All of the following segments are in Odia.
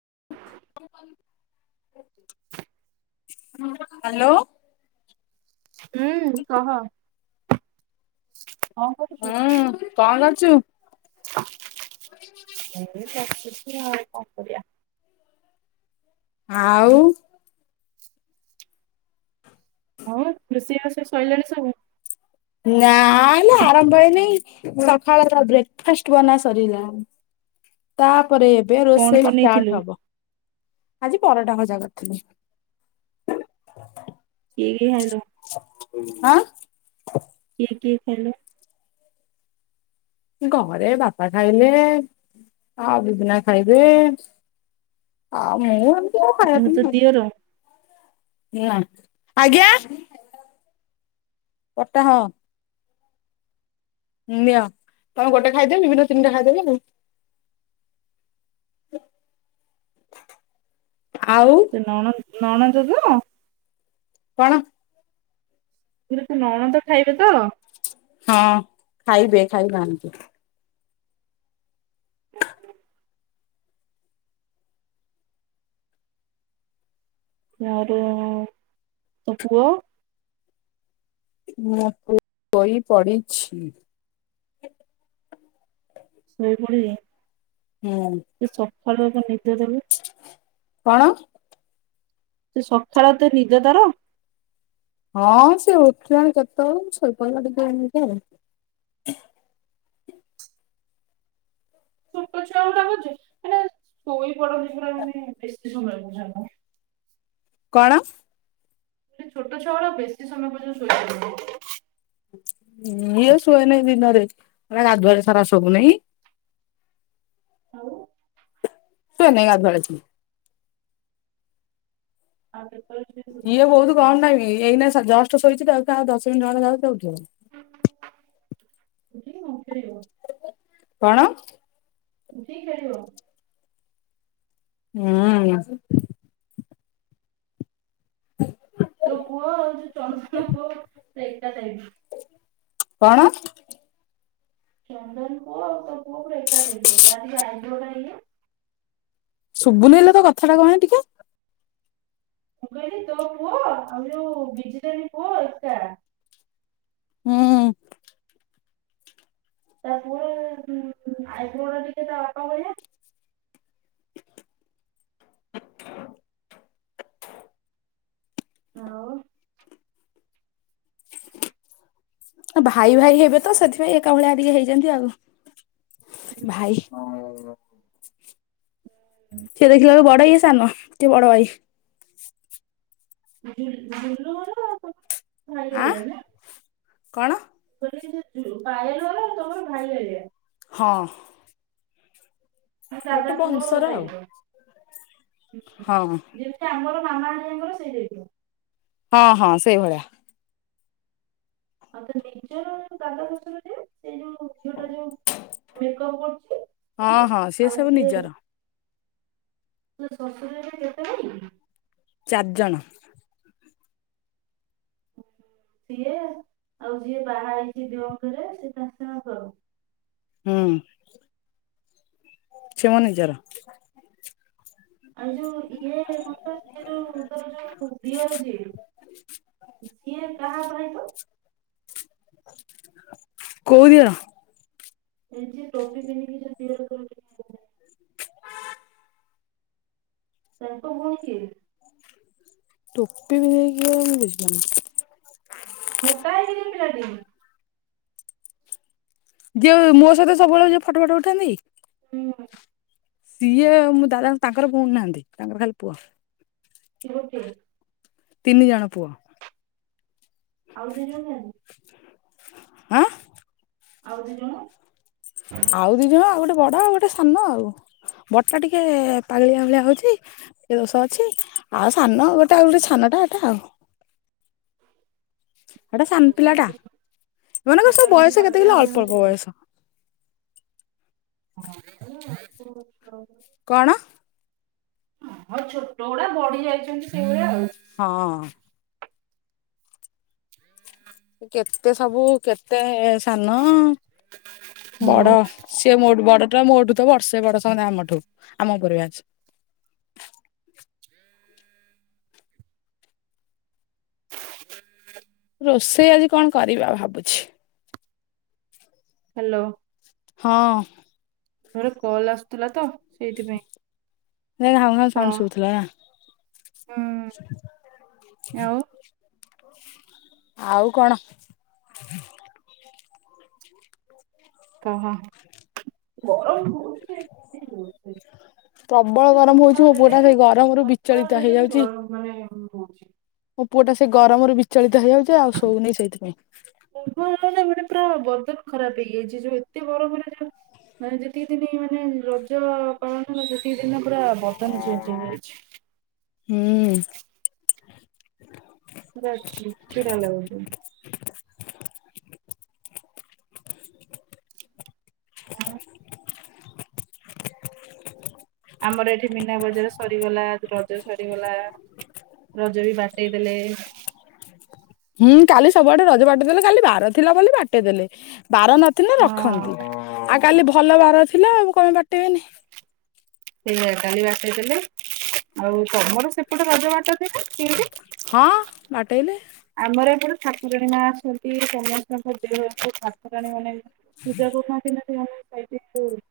ହ୍ୟାଲୋ ହୁଁ କହ କଣ ହୁଁ କଣଙ୍ଗ ଚ ହଁ ଏ ସଛି କଣ କରିବାଆ ଆଉ ହଉ କୃଷି ଆ ସେ ଶୋଇଲାାଣି ସବୁ ସକାଳେ ତା ବ୍ରେକ୍ଫାଷ୍ଟ ବନା ସରିଲା ତା ତା ପରେ ଏବେ କଣ ରୋଷେଇ ବନେଇଥିଲୁ? ଷ୍ଟାର୍ଟ ହବ ଆଜି ପରଟା ଖଜା କରିଥିଲି ଠ ହ୍ୟାଲୋ ହଁ କିଏ କିଏ ଖଲ ଘରେ ଭସା ଖାଇଲେ ଆଉ ବିଦିନା ଖାଇଲେ ଆଉ ମୁଁ ଆଉ ଏ ତ ଦିଅର ହୁଁ ଆଜ୍ଞା ପଟାହ ହ ନିଅ ତମେ ଗୋଟେ ଖାଇଦେବେ ବିଭିନ୍ନ ତିନିଟା ଖାଇଦେବେ ଆ ତ ନ ନା ନଣଛ ତୁ କଣ ପରେ ତ ନଣ ତ ଖାଇବେ ତ ହଁ ଖାଇବେ ଖାଇବାହାନ୍ତି ହ ଆର ତାପୁଆ ମୁଁ ବହି ପଡିଛି। ଶୋଇ ପିବ ହୁଁ ସେ ସକାଳ ବା ନିଦେ ଦେଲେ କଣ? ସେ ସକାଳ ତ ନିଜ ତାର ହଁ ସେ ଉଠିଲଣି କେତେ ସପ ଟିକେ ଏ ଆଉ। ଛଟ ଛୁଆ ତା କରୁଛି ମାନ ଶୋଇ ପଡ ପ ମାନେ ବେଶୀ ସମୟ ବୁଝା କଣ? ଛୋଟ ଛୁଆଡ ବେଶୀ ସମୟ ପର୍ଯ୍ୟନ୍ତ ଶୋଇପ ୟସୁ ଏନାଇ ଦିନରେ ଏରା ରାଧୁରେ ସାରା ସବୁନେହିଁ। ହୋଉ। ଶୁ ନହି ଗଧ ଭଡଛ ଆ [inaudible] ଇଏ ବହୁତ କମ ଟାଇମ ଏଇନା ଜଷ୍ଟ ଶୋଇଛି ତାକୁ ଆଉ ଦଶମିନିଟଣ ଯା ଯଉଠିଉ ଯ ମୁଁ ଫରେ ହ [inaudible] କଣ? ଯ ଖୁ [inaudible] ହୁଁ। ତୋ ପୁଅ ଆଉ ଯୋଉ ଚନ୍ଦନ ପୁଅ ପୁରା ଏକା ଟାଇପ୍ ର କଣ? ଚନ୍ଦନ ଖୁ ଆ ତ ଖୁ ରେକାର ହେଇ ତାଜି ଆଇଟାଇ ଶୁଭୁନ ହେଲେ ତୋ କଥା ଟା କଣ ପାଇଁ ଟିକେ ମୁଁ କହିଲି ତୋ ପୁହ ଆମ ଯୋଉ ବିଜି ଦେଇ ପୁଅ ଏକା ହୁଁ। ତାପ ପୁଅ ଆଇବ୍ରୋ ଉରା ଟିକେ ତା ବାପା ଭଳିଆ। ହ [inaudible] ଆଉ ଭାଇ ଭାଇ ହେବେ ତ ସେଥିପାଇଁ ଏକା ଭଳିଆ ଟିକେ ହେଇଛନ୍ତି ଆଉ। ଭାଇ। ହ [inaudible] ସେ ଦେଖିଲା ବେଳୁ ବଡ ଇଏ ସାନ ସେ ବଡ ଭାଇ। ଆଁ [inaudible] କଣ? ପାର ତମର ଭାଇଜଆ [inaudible] ହଁ। ମାନେ ଦାଦା ଗୋଟେ ପୁଅ ବଂଶର ଆଉ। ଟାଇପ୍ ର ହଁ ଯେମିତି ଆମର। ରଙ୍ଗାଳଙ୍କର ସେଇୁ [inaudible] ହଁ ହଁ ସେଇଭଳିଆ। ଆଉ ତ ନିଜର ଦାଦା ଶଶୁର ସେ ଯୋଉ ଝିଅ ଟା ଯୋଉ ମେକଅପ କରୁଛି। ହଁ ହଁ ସିଏ ସେ ସବୁ ନିଜର। ତୋ ଶଶୁର ହେରିକା କେତେ ଭାଇ କି? ଚାରି ଜଣ। ସିଏ ଆଉ ଯିଏ ବାହା ହେଇଛି ଦେଅ ଘରେ ସିଏ ତା ସାଙ୍ଗର। ହୁଁ ସେମୋ ନିଜର। ଆଉ ଯୋଉ ଇଏ ଯୋଉର ଯୋଉିଅର ଯ ସିଏ କାହା ପାଇଁ ତ [unintelligible] କୋଉ ଦିଅର ଏ ଟ୍ରଫି ବିନ କିୟ [unintelligible] ସ ତ ହୋଇ [unintelligible] ଟୋପି ପିନ୍ଧିକି କିଏ ମୁଁ ବୁଝିପାରୁନି। ମୋଟା ହେଇକି ଯୋଉ ପିଲାଟେ ଯେ ମୋ ସହିତ ସବୁବେଳଳେ ଯିଏ ଫଟୋ ଫଟ ଉଠାନ୍ତି କି ହୁଁ ସିଏ ମୁଁ ଦାଦା ତାଙ୍କର ଭଉଣୀ ନାହାନ୍ତି ତାଙ୍କର ଖାଲି ପୁଅ। ଝିଅଟେ, ତିନି ଜଣ ପୁଅ, ଆଉ ଦୁଇ ଜଣ, ଆଁ, ଆଉ ଦି ଜଣ, ଆଉ ଦି ଜଣ ଆଉ ଗୋଟେ ବଡ ଆଉ ଗୋଟେ ସାନ ଆଉ ବଡଟା ଟିକେ ପାାଗିଳିଆ ଭଳିଆ ହଉଛି ଟିକେ ଦୋଷ ଅଛି ଆଉ ସାନ ଗୋଟେ ଆଉ ଗୋଟେ ସାନଟା ଏଟା ଆଉ। ଏଟା ସାନ ମୋଟା ପିଲା ଟା କେମିତି ଏମାନଙ୍କର ମୋଟା ସବୁ କେମିତି ବୟସ କେତେ ପାଗେଳିଆ କିଲ ଭଳିଆ ଅଳ୍ପ ଅଳ୍ପ ହଉଛି ବୟସ। [unintelligible] କ, 'ଣ? ଆଉ ଛୋଟ ଗୁଡା ବଢି ଯାଇଛନ୍ତି ସେଇଭଳିଆ ଆଉ। ହଁ କେତେ ସବୁ କେତେ ସାନ ଆଉ। ବଡ ସିଏ ମୋଠୁ ବଡ। ମୋଠୁ ତ ବର୍ଷେ ବଡ ସେମାନେ ଆମଠୁ ଆମ ଉପର ବ୍ୟାଚ ରୋଷେଇ ଆଜି କଣ କରିବା ଭାବୁଛି ହ୍ୟାଲୋ ହଁ ମୋର କଲ ଆସୁଥିଲା ତ, ସେଇଥିପାଇଁ ଘାଉଁ ଘାଉଁ ହଁ ସାଉଣ୍ଡ ଶୁଭୁଥିଲାନାଁ ହୁଁ ଆଉ ଆଉ କ'ଣ? କହ [unintelligible] ପ୍ରବଳ ସେ ଗରମ ସକାଳ ହଉଛି ମୋ ପୁଅ ହେଲେ ଟା ବି ସେଇ ଗରମରୁ ବିଚଳିତ ହେଇଯାଉଛି। ହଁ ମୋ ପୁଅ ଟା ସେ ଗରମରୁ ବିଚଳିତ। ହେଇଯାଉଛି ଆଉ ଶୋଉନି ସେଇଥିପାଇଁ। ମାନେ ମୁହଁରେ ପୁରା ବଦନ ଖରାପ ହେଇଯାଇଛି ଯୋଉ ଏତେ ଗରମ ଯଉ ମାନେ ଯେତିକି ଦିନ ମାନେ ରଜ ପାଳନ ହେଲା ସେତିକି। ଦିନ ପୁରା ବଦନ ଚେଞ୍ଜ ହୋଇଯାଇଛି। ହୁଁ [unintelligible] ପୁରା ଚିଡ ଚିଡା ଲାଗୁଛି। [unintelligible] ଆମର ଏଠି ମୀନା ବଜାର ସରିଗଲା ରଜ ସରିଗଲା ରଜ ବି ଦେଇଦେଲେ। ହୁଁ କାଲି ସବୁଆଡେ ରଜ ବାଟେଇ ଦେଲେ କାଲି ବାର ଥିଲା ବୋଲି ବାଟେଇ ଦେଲେ। ବାର ନଥିଲେ ହଁ ରଖନ୍ତି ଆଉ କାଲି ଭଲ ବାର ଥିଲା ଆଉ କଣ ବାଟେଇବେନି ସେ କାଲି ବାଟେଇ ଦେଲେ। ଆଉ ତମର ସେପଟେ ରଜ ବାଟନ୍ତି ନା ସିନ୍ତି। ହଁ ବାଟେଇଲେ ଆମର ଏପଟେ ଠାକୁରାଣୀ ମା ଅଛନ୍ତି ସମସ୍ତଙ୍କ ଦେହ ଠାକୁରାଣୀ ମାନେ ପୂଜା କରୁଥାନ୍ତି ନା ସେମାନେ। [unintelligible]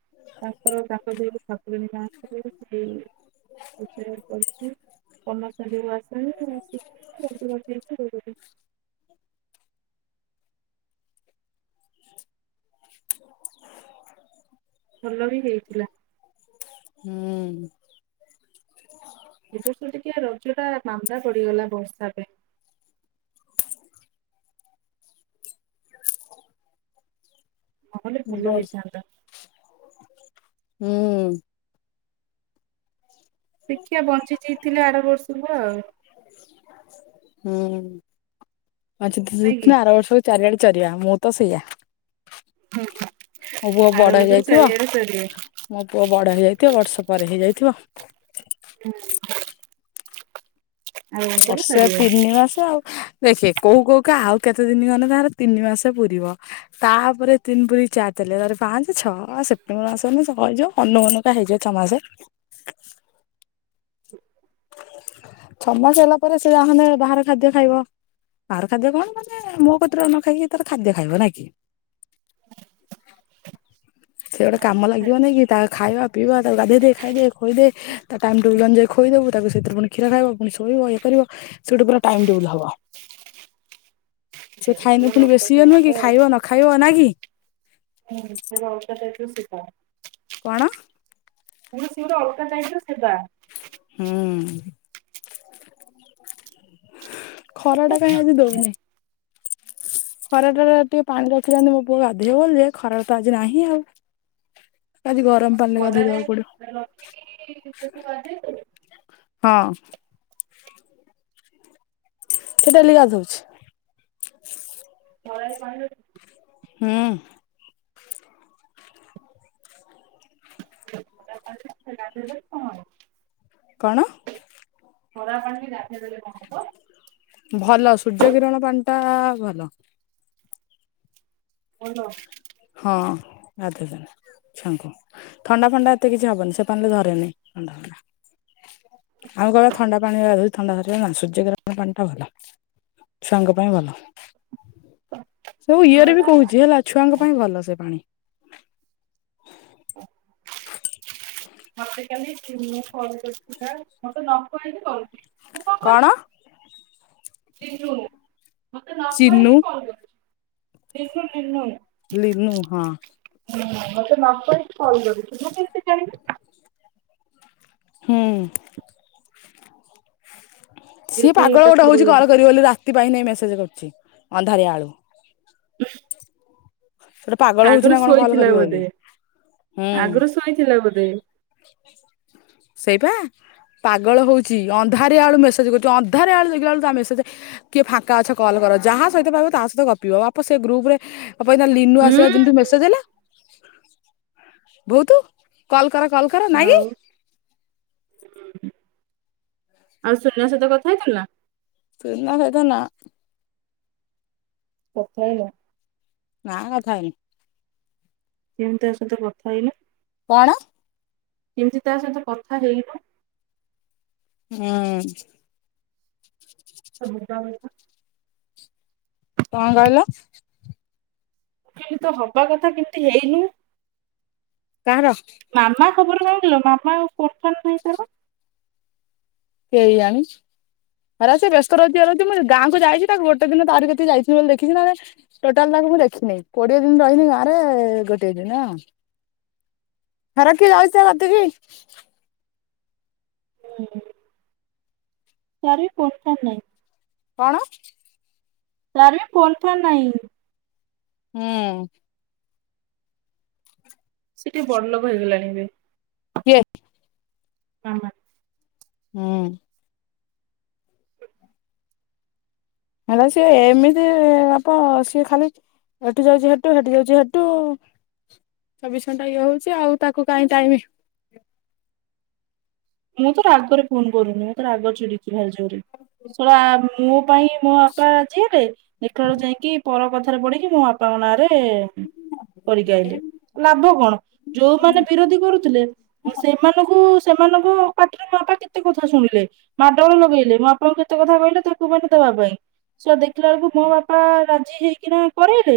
ତାଙ୍କର ତାକ ଦେହ ଠାକୁରଣୀ ନା ଆସ [inaudible] ଭଲ ବି ହେଇଥିଲା। ହୁଁ। ଏବ ବର୍ଷ ଟିକେ ରଜ ଟା ମାନ୍ଦା ପଡିଗଲା ବର୍ଷା ପାଇଁ। ନହଲେ ହୁଁ ଭଲ ହେଇଥାନ୍ତା। ହୁଁ। ଦେଖିିବା ବଞ୍ଚି ଜିଇଥିଲେ ଆର ବର୍ଷ। ତମ ହୁଁ। ନାଇଁ କି ଆର ବର୍ଷକୁ ଚାରିଆଡେ ଚରିବା ମୁଁ ତ ସେଇଆ। ହୁଁ ମୋ ପୁଅ ଆର ବଡ ବର୍ଷକୁ ହେଇଯାଇଥିବ। ଚାରିଆଡେ ସରିବେ ମୋ ପୁଅ ବଡ ହେଇଯାଇଥିବ। ବର୍ଷେ ପରେ ହେଇଯାଇଥିବ। ଆର ବର୍ଷକୁ ବର୍ଷେ ସରିବେ। ତିନି ମାସ ଆଉ ଦେଖେ କୋଉ କୋଉ କ ଆଉ। କେତେ ଦିନ ଗଲେ ତାର ତିନି ମାସ ପୁରିବ ତାପରେ ତିନି ପୁରି ଚାରି ଚାଲିବ ତପରେ ପାଞ୍ଚ ଛଅ ସେପ୍ଟେମ୍ବର ମାସଇଯାଉ ଅନଉ ଅନଉକା ହେଇଯିବ ଛଅ ମାସେ। ଛଅ ମାସ ହେଲା ପରେ ସେ ଆସନ୍ତେ ବାହାର ଖାଦ୍ୟ ଖାଇବ ବାହାର ଖାଦ୍ୟ କଣ ମାନେ ମୋ କତରେ ନ ଖାଇକି ତାର ଖାଦ୍ୟ ଖାଇବ ନାଇଁ କି। ସେ ଗୋଟେ କାମ ଅଲଗା ଲାଗିବ ଟାଇପ ନାଇଁ କି ତାକୁ ଖାଇବା ପିଇବା ତାକୁ ଗାଧେଇ ଦେ ଖାଇଦ ଖଇଦ ତା ଟାଇମ ଟେବୁଲ ଅନୁଯାୟୀ ଖୋଇଦବ ତାକୁ ସେଥିରେ ପୁଣି କ୍ଷୀର ଖାଇବ ପୁଣି ଶୋଇବ ଇଏ କରିବ ସେ ଗୋଟେ ପୁରା ଟାଇମ ଟେବୁଲ ହବ। ସେ ଖାଇନି ର ପୁଣି ବେଶୀ ହ ନୁହେ କି ଖାଇବ ନ ଖାଇବ। ନା କି। ହୁଁ ସେ ରଉତ ତା ସେଧା [inaudible] କଣ? ମୁଁ ସିଏ ଗୋଟେ ଅଲଗା ଟାଇପ୍ ର କି। ହୁଁ। [inaudible] ଖରା ଟା କାହିଁ ଆଜି ଦଉନି। ଖରା ଟାରେ ଆଜି ଟିକେ ପାଣି ରଖିଥାନ୍ତି ମୋ ପୁଅ ଗାଧିବ ବୋଲି ଯେ ଖରା ତ ଆଜି ନାହିଁ ଆଉ। ଆଜି ଗରମ ପାଣିରେ ଗାଧେଇ ଭଲରେ ଦେବାକୁ ପଡିବ ରଖିକି ତାକୁ ଗାଧେଇବୁ। ହଁ ସେ ଡେଲି ଗାଧଉଛି। [inaudible] ହଁ ଖରା [inaudible] କଣ‍‍ ଣ ଦେଖେଇ ଦେଲେ କଣବ ଭଲ ସୂର୍ଯ୍ୟକିିରଣ ପାଣି ଟା ଭଲ ହଉ ତ ହଁ ଗଧୁ ଛୁଆଙ୍କୁ ଥଣ୍ଡା ଫଣ୍ଡା ଏତେ କିଛି ହବନି ସେ ପାଣି ଧରେନି ଆଉ କଣ ଥଣ୍ଡା ପାଣିରେ ଗାଧୋଇ ଥଣ୍ଡା ଧରିବ ନା ସୂର୍ଯ୍ୟକିରଣ ପାଣି ଟା ଭଲ ଛୁଆଙ୍କ ପାଇଁ ଭଲୁ ଇଏରେ ବି ଖରା ଟା କହୁଛି ହେଲା ଛୁଆଙ୍କ ପାଇଁ ଭଲ ସେ ପାଣି ମୋତେ କାଲି ଚିନୁ ଫୋନ କରିଥିଲା ମୋତେ ନ କହିକି ଫୋନ କରିଥିଲା କଣ ସେ ରୁମ ମତେ ନ ଚିନୁ କହିକି କଲ କରିଛୁ ସେ ଯୋଉ ନିନୁ ଲିନୁ ହଁ ହୁଁ ମତେ ନ କରିକି କଲ୍ କରୁଛି ମୁଁ କେତେ ଜାଣିବି। ହୁଁ ଯେ ସିଏ କି ପାଗଳ ଗୋଟେ ତାକୁ ହଉଛି କଲ୍ କରିବ ବୋଲି ରାତି ପାଇଁ ନେଇ ମେସେଜ କରୁ ଚି ଅନ୍ଧାରିଆ ଆଳୁ [inaudible] ଗୋଟେ ପାଗଳ ହଉଛି ନା ଆଗରୁ କଣ କଲ୍ ଶୋଇଥିଲା କରିବ ବୋଧେ ବୋଲି ହୁଁ ଆଗରୁ ଶୋଇଥିଲା ବୋଧେ ସେଇପା ପାଗଳ ହଉଛି ଅନ୍ଧାରି ଆଳୁ ମେସେଜ କରୁଛି ଅନ୍ଧାର ଆଳୁ ଦେଖିଲା ବେଳୁ ତା ମେସେଜ କିଏ ଫାଙ୍କା ଗଛ କଲ୍ କର ଯାହା ସହିତ ପାଇବ ତା ସହିତ ଗପିବ ବାପ ସେ ଗ୍ରୁପ ରେ ଆଉ ପାଇଁ ଲିନୁ ହୁଁ ଆସିଲା ଦିନୁ ମେସେଜ ଲୋ ବହୁ ତୁ କଲ କର କଲ କର ନାଇଁ ଆଉ କି ଆଉ ସୁନା ସହିତ କଥା ହେଇଥିଲୁ ନା। ସୋନା ସହିତ ନା ପଥାଇନ ନା କଥାଇନି ସେମିତି ତା ସହିତ କଥା ହେଇନ କଣ କେମିତି ତା ସହିତ କଥା ହେଇବ ହୁଁ [unintelligible] କଣ କହିଲ କି ତ ହବା କଥା କେମତି ହେଇନୁ କାହାର ମାମା ଖବର ଲାଗିଲ ବାପା କୋର୍ଠାତ ଭାଇ ତାର କେହି ଆଣି ଖରା ସେ ବ୍ୟସ୍ତ ରହିଛି ରଛି ମୁଁ ଗାଁକୁୁ ଯାଇଛି ତାକୁ ଗୋଟେ ଦିନ ତାର କେତ ଯାଇ ବୋଲି ଦେଖିଛି ନହଲେ ଟୋଟାଲ ତାକୁ ମୁଁ ଦେଖିନହିଁ କୋଡିଏ ଦିନ ରହିନି ଗାଁରେ ଗୋଟିଏ ଦିନ ଖରା କିଏ ଯାଉଛି ରାତିକି ହୁଁ ସାର୍ ବି ପୋଷ୍ଟଠାର ନାହିଁ। କଣ? ତାର ବି ଫୋନ୍ ଫାନ ନାହିଁ। ହୁଁ। ସେଠି ବଡଲୋକ ହେଇଗଲାଣି ଏବେ। କିଏ? ମାମା ହୁଁ। ହେଲା ସିଏ ଏମିତି ବାପ ସିଏ ଖାଲି ଏଠି ଯାଉଛି ହେଠୁ ହେଠି ଯାଉଛି ହେଠୁ ଚବିଶ ଘଣ୍ଟା ଇଏ ହଉଛି ଆଉ ତାକୁ କାହିଁ ଟାଇମ ମୁଁ ତୋର ରାଗରେ ଫୋନ୍ କରୁନି ମୁଁ ତୋର ରାଗ ଚୁଡ଼ିି ସେ ଜୋରେ ସୋରା ମୋ ପାଇଁ ମୋ ବାପା ଆଜି ହେରେ ଲେଖଳୁ ଯାଇକି ପର କଥାରେ ପଢିକି ମୋ ବାପାଙ୍କ ନାଁ ରେ କରିକାଇଲେ ଲାଭ କଣ ଯୋଉମାନେ ବିରୋଧୀ କରୁଥିଲେ ସେମାନଙ୍କୁ ସେମାନ ପାଟିରେ ମୋ ବାପା କେତେ କଥା ଶୁଣିଲେ ମାଟ ଲଗେଇଲେ ମୋ ବାପାଙ୍କୁ କେତେ କଥା କହିଲେ ତାକୁ ମାନେ ଦେବା ପାଇଁ ସୁଆ ଦେଖ ସେତ ବେଳକୁ ମୋ ବାପା ହେଇକିନା କରାଇଲେ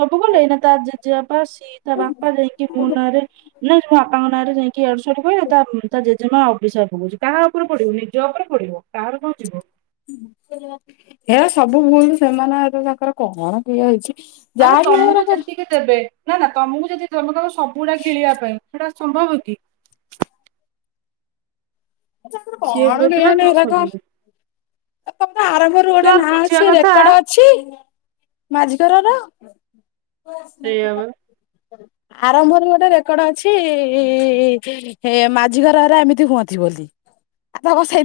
ସବୁ କ ନେଇନା ତା ଜେ ଅ ବାପା ସିଏ ତା ବାପା ଯାଇକି ମୋ ନାଁରେ ନାପାଙ୍କ ହରେ ଯାଇ କିୁ ସୁ କହିଲେ ତା ଜେଜେମା ଓ ବିଡ଼ିଶରେ ପକଛଛି କାହା ଉପରେ ପଡିବ ନିଜ ଉପରେ ପଢଡିବ କାହାର କଣ ଯିବ ହେ ସବୁ ଭୁଲ ସେମାନେ ଏବେ ତାଙ୍କର କଣ କିଏ ହେଇଛି। ଆଲେ ଯାହାବି ହେଉ ତମକୁ ଏରାକ ଯେତିକି ଦେବେ ନା ନା ତମକୁ ଯଦି ତମ ସବୁଡା କିଳିବା ପାଇଁ ସେଟା ସମ୍ଭବ କି ସିଏ କଣ ବ୍ରତ ନା ନିନ ତୁ ସବୁବ୍ରତ। କଣମର ଆରମ୍ଭରୁ ଗୋଟେ ଛୁଆ ନାଁ ବୁଝିବା ଅଛି କଥା ରେକର୍ଡ ଅଛି ମାଝଘରର ହଁ। ହନ ସେଇଆ ବା। ତ ଆରମ୍ଭର ଗୋଟେ ରେକର୍ଡ ଅଛି ମାଝି ଘରରେ ଏମିତି ହୁଅନ୍ତି ବୋଲି। ଆ ତ ବ ସେ